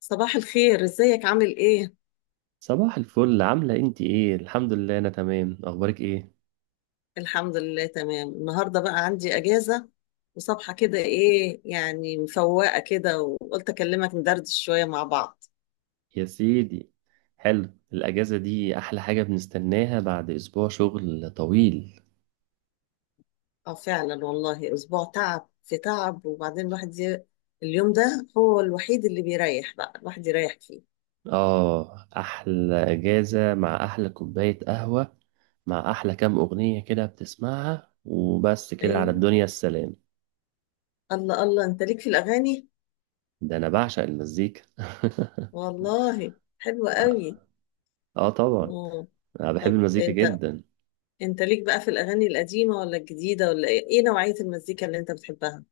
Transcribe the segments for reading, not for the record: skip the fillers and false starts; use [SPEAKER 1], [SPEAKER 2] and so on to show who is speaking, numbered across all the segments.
[SPEAKER 1] صباح الخير، ازيك؟ عامل ايه؟
[SPEAKER 2] صباح الفل، عاملة انت ايه؟ الحمد لله انا تمام. اخبارك ايه؟
[SPEAKER 1] الحمد لله تمام. النهارده بقى عندي اجازه وصبحه كده ايه يعني، مفوقه كده وقلت اكلمك ندردش شويه مع بعض.
[SPEAKER 2] يا سيدي، حلو. الاجازة دي احلى حاجة بنستناها بعد اسبوع شغل طويل.
[SPEAKER 1] اه فعلا والله، اسبوع تعب في تعب. وبعدين الواحد اليوم ده هو الوحيد اللي بيريح، بقى الواحد يريح فيه.
[SPEAKER 2] اه، احلى اجازة مع احلى كوباية قهوة، مع احلى كام اغنية كده بتسمعها، وبس كده على
[SPEAKER 1] ايوه.
[SPEAKER 2] الدنيا السلام.
[SPEAKER 1] الله الله، انت ليك في الاغاني؟
[SPEAKER 2] ده انا بعشق المزيكا
[SPEAKER 1] والله حلوة قوي.
[SPEAKER 2] اه طبعا،
[SPEAKER 1] اه.
[SPEAKER 2] انا بحب
[SPEAKER 1] طب
[SPEAKER 2] المزيكا
[SPEAKER 1] انت
[SPEAKER 2] جدا.
[SPEAKER 1] انت ليك بقى في الاغاني القديمه ولا الجديده ولا ايه؟ ايه نوعيه المزيكا اللي انت بتحبها؟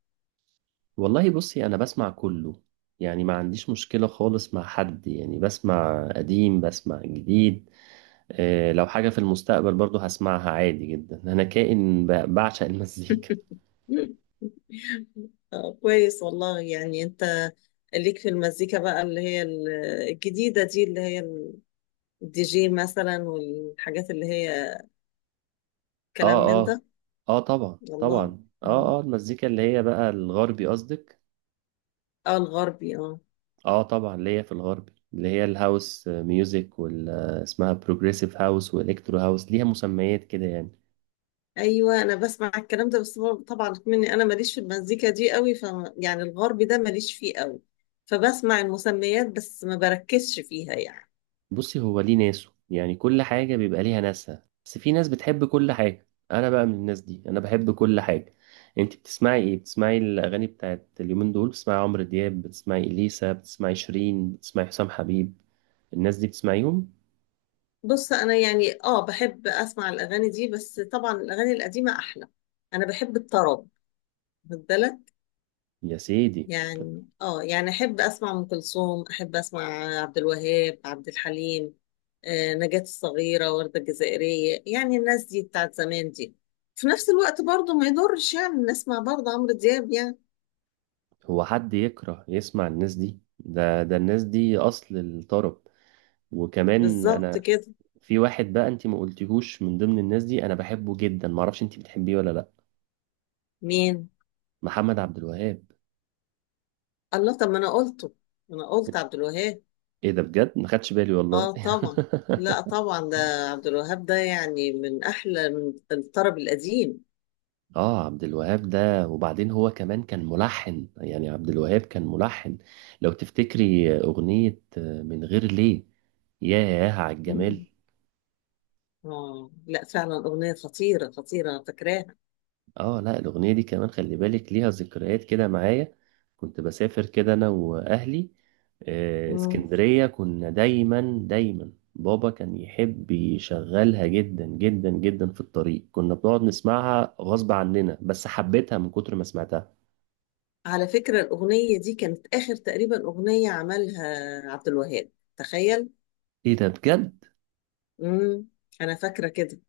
[SPEAKER 2] والله بصي، انا بسمع كله، يعني ما عنديش مشكلة خالص مع حد. يعني بسمع قديم، بسمع جديد. آه، لو حاجة في المستقبل برضو هسمعها عادي جدا. انا كائن بعشق المزيكا.
[SPEAKER 1] آه، كويس والله. يعني انت ليك في المزيكا بقى اللي هي الجديدة دي، اللي هي الدي جي مثلا والحاجات اللي هي كلام
[SPEAKER 2] اه،
[SPEAKER 1] من
[SPEAKER 2] اه،
[SPEAKER 1] ده؟
[SPEAKER 2] اه، طبعا،
[SPEAKER 1] والله.
[SPEAKER 2] طبعا،
[SPEAKER 1] مم.
[SPEAKER 2] اه، اه، المزيكا اللي هي بقى الغربي قصدك؟
[SPEAKER 1] اه، الغربي اه.
[SPEAKER 2] اه طبعا، اللي هي في الغربي، اللي هي الهاوس ميوزك اسمها بروجريسيف هاوس والكترو هاوس. ليها مسميات كده يعني.
[SPEAKER 1] ايوه انا بسمع الكلام ده، بس طبعا مني، انا ماليش في المزيكا دي قوي. ف يعني الغربي ده ماليش فيه قوي، فبسمع المسميات بس، ما بركزش فيها يعني.
[SPEAKER 2] بصي، هو ليه ناسه. يعني كل حاجة بيبقى ليها ناسها، بس في ناس بتحب كل حاجة. أنا بقى من الناس دي، أنا بحب كل حاجة. أنت بتسمعي إيه؟ بتسمعي الأغاني بتاعت اليومين دول؟ بتسمعي عمرو دياب، بتسمعي إليسا، بتسمعي شيرين، بتسمعي حسام حبيب؟ الناس دي بتسمعيهم؟
[SPEAKER 1] بص، انا يعني اه بحب اسمع الاغاني دي، بس طبعا الاغاني القديمة احلى. انا بحب الطرب مفضلة
[SPEAKER 2] يا سيدي.
[SPEAKER 1] يعني. اه يعني احب اسمع ام كلثوم، احب اسمع عبد الوهاب، عبد الحليم، نجاة الصغيرة، وردة الجزائرية، يعني الناس دي بتاعت زمان دي. في نفس الوقت برضو ما يضرش يعني نسمع برضو عمرو دياب يعني.
[SPEAKER 2] هو حد يكره يسمع الناس دي؟ ده الناس دي أصل الطرب. وكمان
[SPEAKER 1] بالظبط
[SPEAKER 2] أنا
[SPEAKER 1] كده.
[SPEAKER 2] في واحد بقى أنت ما قلتيهوش من ضمن الناس دي، أنا بحبه جدا. معرفش أنت بتحبيه ولا لأ.
[SPEAKER 1] مين؟
[SPEAKER 2] محمد عبد الوهاب.
[SPEAKER 1] الله، طب ما انا قلته. ما انا قلت عبد الوهاب.
[SPEAKER 2] إيه ده بجد؟ ما خدتش بالي والله
[SPEAKER 1] اه طبعا. لا طبعا، ده عبد الوهاب ده يعني من احلى، من الطرب القديم.
[SPEAKER 2] آه، عبد الوهاب ده، وبعدين هو كمان كان ملحن. يعني عبد الوهاب كان ملحن. لو تفتكري أغنية من غير ليه. ياه على
[SPEAKER 1] مم.
[SPEAKER 2] الجمال.
[SPEAKER 1] اه لا فعلا، اغنية خطيرة خطيرة، أنا فاكراها.
[SPEAKER 2] اه لا، الاغنيه دي كمان خلي بالك ليها ذكريات كده معايا. كنت بسافر كده انا واهلي
[SPEAKER 1] مم.
[SPEAKER 2] اسكندريه. كنا دايما دايما، بابا كان يحب يشغلها جدا جدا جدا في الطريق. كنا بنقعد نسمعها غصب عننا، بس حبيتها من كتر ما سمعتها.
[SPEAKER 1] على فكرة، الأغنية دي كانت آخر تقريبا أغنية عملها عبد الوهاب، تخيل.
[SPEAKER 2] ايه ده بجد؟
[SPEAKER 1] امم أنا فاكرة كده.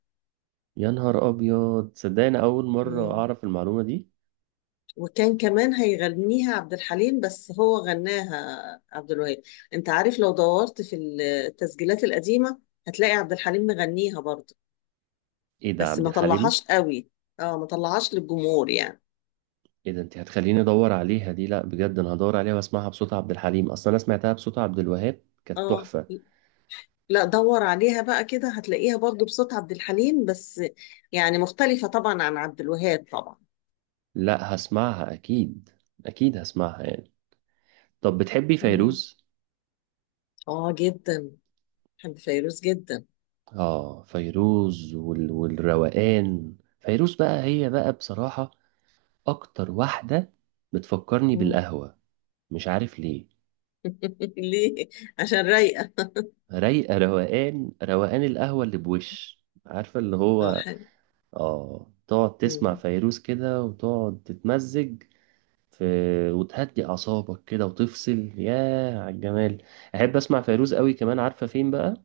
[SPEAKER 2] يا نهار ابيض، صدقني اول مره
[SPEAKER 1] مم.
[SPEAKER 2] اعرف المعلومه دي.
[SPEAKER 1] وكان كمان هيغنيها عبد الحليم، بس هو غناها عبد الوهاب. أنت عارف لو دورت في التسجيلات القديمة هتلاقي عبد الحليم مغنيها برضه،
[SPEAKER 2] ايه ده،
[SPEAKER 1] بس
[SPEAKER 2] عبد
[SPEAKER 1] ما
[SPEAKER 2] الحليم؟
[SPEAKER 1] طلعهاش قوي. اه ما طلعهاش للجمهور يعني.
[SPEAKER 2] ايه ده، انت هتخليني ادور عليها دي. لا بجد، انا هدور عليها واسمعها بصوت عبد الحليم، اصلا انا سمعتها بصوت عبد الوهاب كانت
[SPEAKER 1] اه
[SPEAKER 2] تحفه.
[SPEAKER 1] لا، دور عليها بقى كده هتلاقيها برضه بصوت عبد الحليم، بس يعني مختلفة طبعا عن عبد الوهاب طبعا.
[SPEAKER 2] لا، هسمعها اكيد، اكيد هسمعها يعني. طب بتحبي
[SPEAKER 1] مم.
[SPEAKER 2] فيروز؟
[SPEAKER 1] اه جدا، بحب فيروز جدا.
[SPEAKER 2] اه، فيروز والروقان. فيروز بقى، هي بقى بصراحة اكتر واحدة بتفكرني
[SPEAKER 1] مم.
[SPEAKER 2] بالقهوة. مش عارف ليه.
[SPEAKER 1] ليه؟ عشان رايقه.
[SPEAKER 2] رايقة، روقان، روقان القهوة اللي بوش، عارفة اللي
[SPEAKER 1] اه
[SPEAKER 2] هو.
[SPEAKER 1] حلو.
[SPEAKER 2] اه، تقعد تسمع
[SPEAKER 1] مم.
[SPEAKER 2] فيروز كده وتقعد تتمزج في، وتهدي اعصابك كده وتفصل. ياه على الجمال. احب اسمع فيروز قوي. كمان عارفة فين بقى؟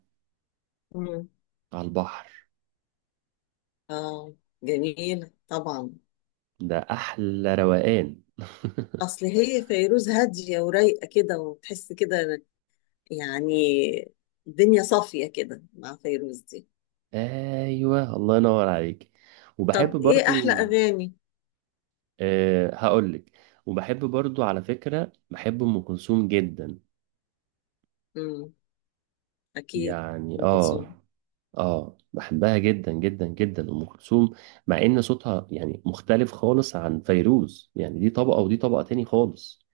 [SPEAKER 1] مم.
[SPEAKER 2] على البحر.
[SPEAKER 1] اه جميله طبعا.
[SPEAKER 2] ده احلى روقان
[SPEAKER 1] اصل هي فيروز هاديه ورايقه كده، وتحس كده يعني الدنيا صافيه كده مع فيروز دي.
[SPEAKER 2] ايوه، الله ينور عليك. وبحب
[SPEAKER 1] طب ايه احلى
[SPEAKER 2] برضو،
[SPEAKER 1] اغاني؟
[SPEAKER 2] هقولك. وبحب برضو على فكرة، بحب ام كلثوم جدا.
[SPEAKER 1] مم. اكيد
[SPEAKER 2] يعني
[SPEAKER 1] ام كلثوم.
[SPEAKER 2] اه بحبها جدا جدا جدا ام كلثوم. مع ان صوتها يعني مختلف خالص عن فيروز، يعني دي طبقة ودي طبقة تاني خالص.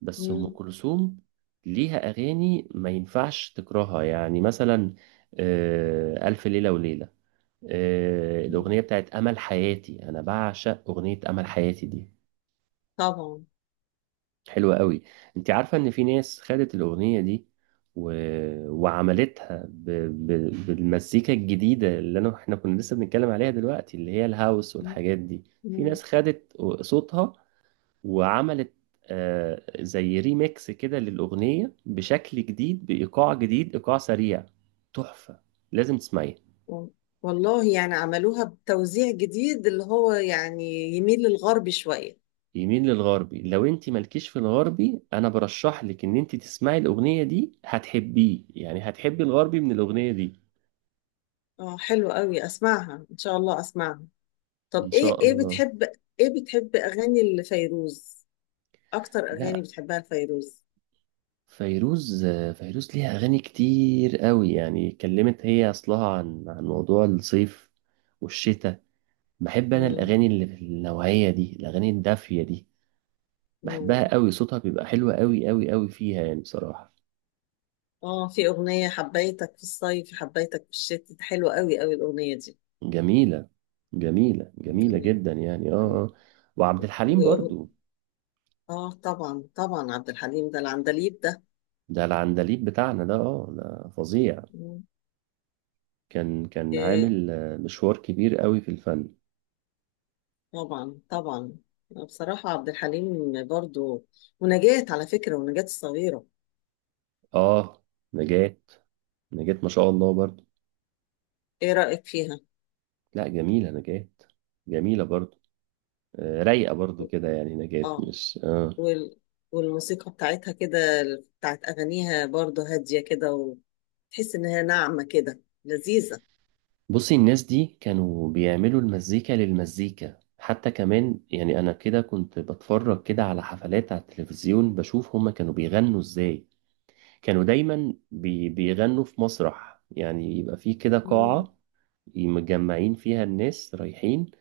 [SPEAKER 2] بس ام
[SPEAKER 1] مم.
[SPEAKER 2] كلثوم ليها اغاني ما ينفعش تكرهها. يعني مثلا آه، الف ليلة وليلة،
[SPEAKER 1] مم.
[SPEAKER 2] الأغنية بتاعت أمل حياتي. أنا بعشق أغنية أمل حياتي دي،
[SPEAKER 1] طبعا.
[SPEAKER 2] حلوة قوي. أنت عارفة إن في ناس خدت الأغنية دي و... وعملتها ب... بالمزيكا الجديدة اللي إحنا كنا لسه بنتكلم عليها دلوقتي، اللي هي الهاوس
[SPEAKER 1] مم.
[SPEAKER 2] والحاجات دي. في
[SPEAKER 1] مم.
[SPEAKER 2] ناس خدت صوتها وعملت زي ريميكس كده للأغنية، بشكل جديد، بإيقاع جديد، إيقاع سريع. تحفة، لازم تسمعيها.
[SPEAKER 1] و- والله يعني عملوها بتوزيع جديد، اللي هو يعني يميل للغرب شويه.
[SPEAKER 2] يميل للغربي. لو انت مالكيش في الغربي انا برشح لك ان انت تسمعي الاغنيه دي، هتحبيه يعني، هتحبي الغربي من الاغنيه دي.
[SPEAKER 1] اه حلو قوي، اسمعها ان شاء الله، اسمعها. طب
[SPEAKER 2] ان
[SPEAKER 1] ايه،
[SPEAKER 2] شاء
[SPEAKER 1] ايه
[SPEAKER 2] الله.
[SPEAKER 1] بتحب؟ ايه بتحب اغاني لفيروز، اكتر اغاني
[SPEAKER 2] لا،
[SPEAKER 1] بتحبها لفيروز؟
[SPEAKER 2] فيروز فيروز ليها اغاني كتير قوي. يعني اتكلمت هي اصلها عن موضوع الصيف والشتاء. بحب انا
[SPEAKER 1] مم.
[SPEAKER 2] الاغاني اللي في النوعيه دي، الاغاني الدافيه دي. بحبها
[SPEAKER 1] مم.
[SPEAKER 2] قوي، صوتها بيبقى حلو قوي قوي قوي فيها يعني بصراحه.
[SPEAKER 1] اه، في اغنية حبيتك في الصيف حبيتك في الشتاء، حلوة قوي قوي الاغنية دي
[SPEAKER 2] جميله، جميله جميله
[SPEAKER 1] يعني.
[SPEAKER 2] جدا يعني. وعبد الحليم
[SPEAKER 1] وأغ...
[SPEAKER 2] برضو.
[SPEAKER 1] اه طبعا طبعا، عبد الحليم ده العندليب ده.
[SPEAKER 2] ده العندليب بتاعنا ده، اه، ده فظيع.
[SPEAKER 1] مم.
[SPEAKER 2] كان
[SPEAKER 1] إيه.
[SPEAKER 2] عامل مشوار كبير قوي في الفن.
[SPEAKER 1] طبعا طبعا. بصراحة عبد الحليم برضو، ونجاة على فكرة، ونجاة الصغيرة،
[SPEAKER 2] اه، نجاة. نجاة ما شاء الله برضو.
[SPEAKER 1] ايه رأيك فيها؟
[SPEAKER 2] لا، جميلة نجاة، جميلة برضو. آه، رايقة برضو كده يعني نجاة،
[SPEAKER 1] اه،
[SPEAKER 2] مش.
[SPEAKER 1] وال... والموسيقى بتاعتها كده، بتاعت أغانيها برضو هادية كده، وتحس إنها ناعمة كده، لذيذة.
[SPEAKER 2] بصي، الناس دي كانوا بيعملوا المزيكا للمزيكا حتى كمان. يعني انا كده كنت بتفرج كده على حفلات على التلفزيون، بشوف هما كانوا بيغنوا ازاي. كانوا دايما بيغنوا في مسرح. يعني يبقى في كده
[SPEAKER 1] مم.
[SPEAKER 2] قاعة مجمعين فيها الناس، رايحين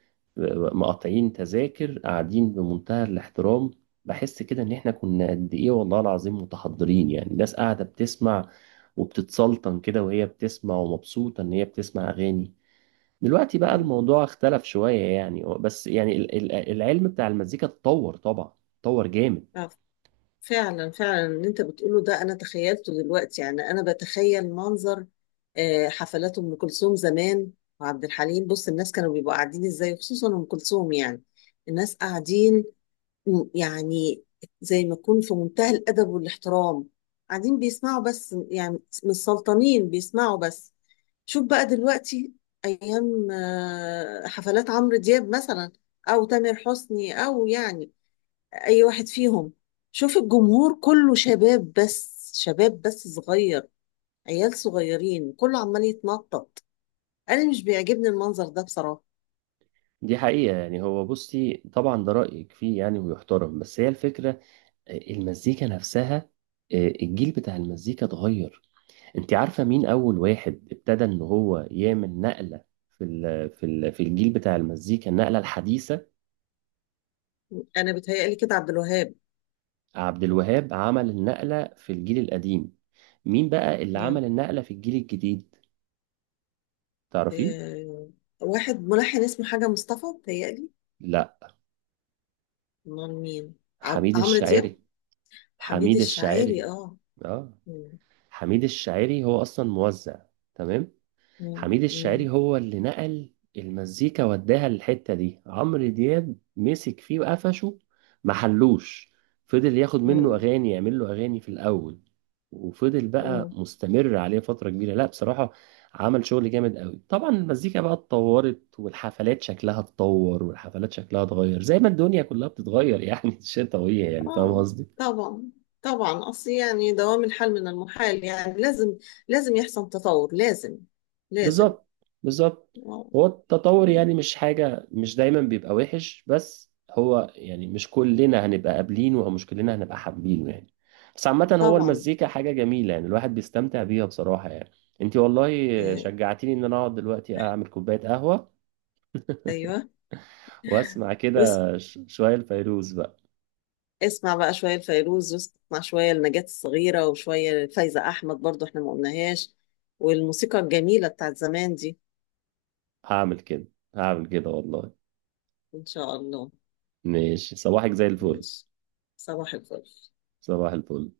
[SPEAKER 2] مقاطعين تذاكر، قاعدين بمنتهى الاحترام. بحس كده ان احنا كنا قد ايه والله العظيم متحضرين. يعني الناس قاعدة بتسمع، وبتتسلطن كده وهي بتسمع، ومبسوطة ان هي بتسمع اغاني. دلوقتي بقى
[SPEAKER 1] مم.
[SPEAKER 2] الموضوع اختلف شوية يعني. بس يعني العلم بتاع المزيكا اتطور طبعا، اتطور جامد.
[SPEAKER 1] آه، فعلا فعلا اللي أنت بتقوله ده. أنا تخيلته دلوقتي، يعني أنا بتخيل منظر حفلات أم كلثوم زمان وعبد الحليم، بص الناس كانوا بيبقوا قاعدين إزاي، خصوصا أم كلثوم يعني. الناس قاعدين يعني زي ما يكون في منتهى الأدب والاحترام، قاعدين بيسمعوا بس يعني، مش سلطانين بيسمعوا بس. شوف بقى دلوقتي أيام حفلات عمرو دياب مثلا، أو تامر حسني، أو يعني أي واحد فيهم. شوف الجمهور كله شباب بس، شباب بس صغير، عيال صغيرين كله عمال يتنطط. أنا مش بيعجبني المنظر ده بصراحة.
[SPEAKER 2] دي حقيقة يعني. هو بصي، طبعا ده رأيك فيه يعني ويحترم. بس هي الفكرة المزيكا نفسها، الجيل بتاع المزيكا اتغير. انت عارفة مين أول واحد ابتدى ان هو يعمل نقلة في الجيل بتاع المزيكا، النقلة الحديثة؟
[SPEAKER 1] أنا بتهيألي كده عبد الوهاب.
[SPEAKER 2] عبد الوهاب عمل النقلة في الجيل القديم. مين بقى اللي عمل النقلة في الجيل الجديد؟ تعرفيه؟
[SPEAKER 1] آه، واحد ملحن اسمه حاجة مصطفى بتهيألي.
[SPEAKER 2] لا.
[SPEAKER 1] امال مين؟
[SPEAKER 2] حميد
[SPEAKER 1] عمرو دياب.
[SPEAKER 2] الشاعري.
[SPEAKER 1] حميد
[SPEAKER 2] حميد
[SPEAKER 1] الشاعري،
[SPEAKER 2] الشاعري،
[SPEAKER 1] اه.
[SPEAKER 2] اه.
[SPEAKER 1] مم.
[SPEAKER 2] حميد الشاعري هو أصلا موزع، تمام.
[SPEAKER 1] مم.
[SPEAKER 2] حميد
[SPEAKER 1] مم.
[SPEAKER 2] الشاعري هو اللي نقل المزيكا وداها للحتة دي. عمرو دياب مسك فيه وقفشه، محلوش. فضل ياخد منه
[SPEAKER 1] مم.
[SPEAKER 2] أغاني، يعمل له أغاني في الأول، وفضل بقى
[SPEAKER 1] مم.
[SPEAKER 2] مستمر عليه فترة كبيرة. لا بصراحة، عمل شغل جامد قوي. طبعا المزيكا بقى اتطورت، والحفلات شكلها اتطور، والحفلات شكلها اتغير، زي ما الدنيا كلها بتتغير يعني الشتا وهي، يعني فاهم
[SPEAKER 1] اه
[SPEAKER 2] قصدي.
[SPEAKER 1] طبعا طبعا، اصل يعني دوام الحال من المحال يعني. لازم، لازم يحصل تطور، لازم، لازم.
[SPEAKER 2] بالظبط، بالظبط.
[SPEAKER 1] آه.
[SPEAKER 2] هو التطور يعني مش حاجة، مش دايما بيبقى وحش. بس هو يعني مش كلنا هنبقى قابلينه، او مش كلنا هنبقى حابينه يعني. بس عامة، هو
[SPEAKER 1] طبعا.
[SPEAKER 2] المزيكا حاجة جميلة، يعني الواحد بيستمتع بيها بصراحة يعني. انتي والله
[SPEAKER 1] آه.
[SPEAKER 2] شجعتيني ان انا اقعد دلوقتي اعمل كوباية قهوة،
[SPEAKER 1] ايوه.
[SPEAKER 2] واسمع
[SPEAKER 1] واسم
[SPEAKER 2] كده شوية الفيروز بقى.
[SPEAKER 1] اسمع بقى شوية لفيروز، واسمع شوية لنجاة الصغيرة، وشوية لفايزة أحمد برضو، احنا ما قلناهاش، والموسيقى الجميلة بتاعت زمان دي.
[SPEAKER 2] هعمل كده، هعمل كده والله.
[SPEAKER 1] إن شاء الله.
[SPEAKER 2] ماشي، صباحك زي الفل.
[SPEAKER 1] ماشي، صباح الفل.
[SPEAKER 2] صباح الفل.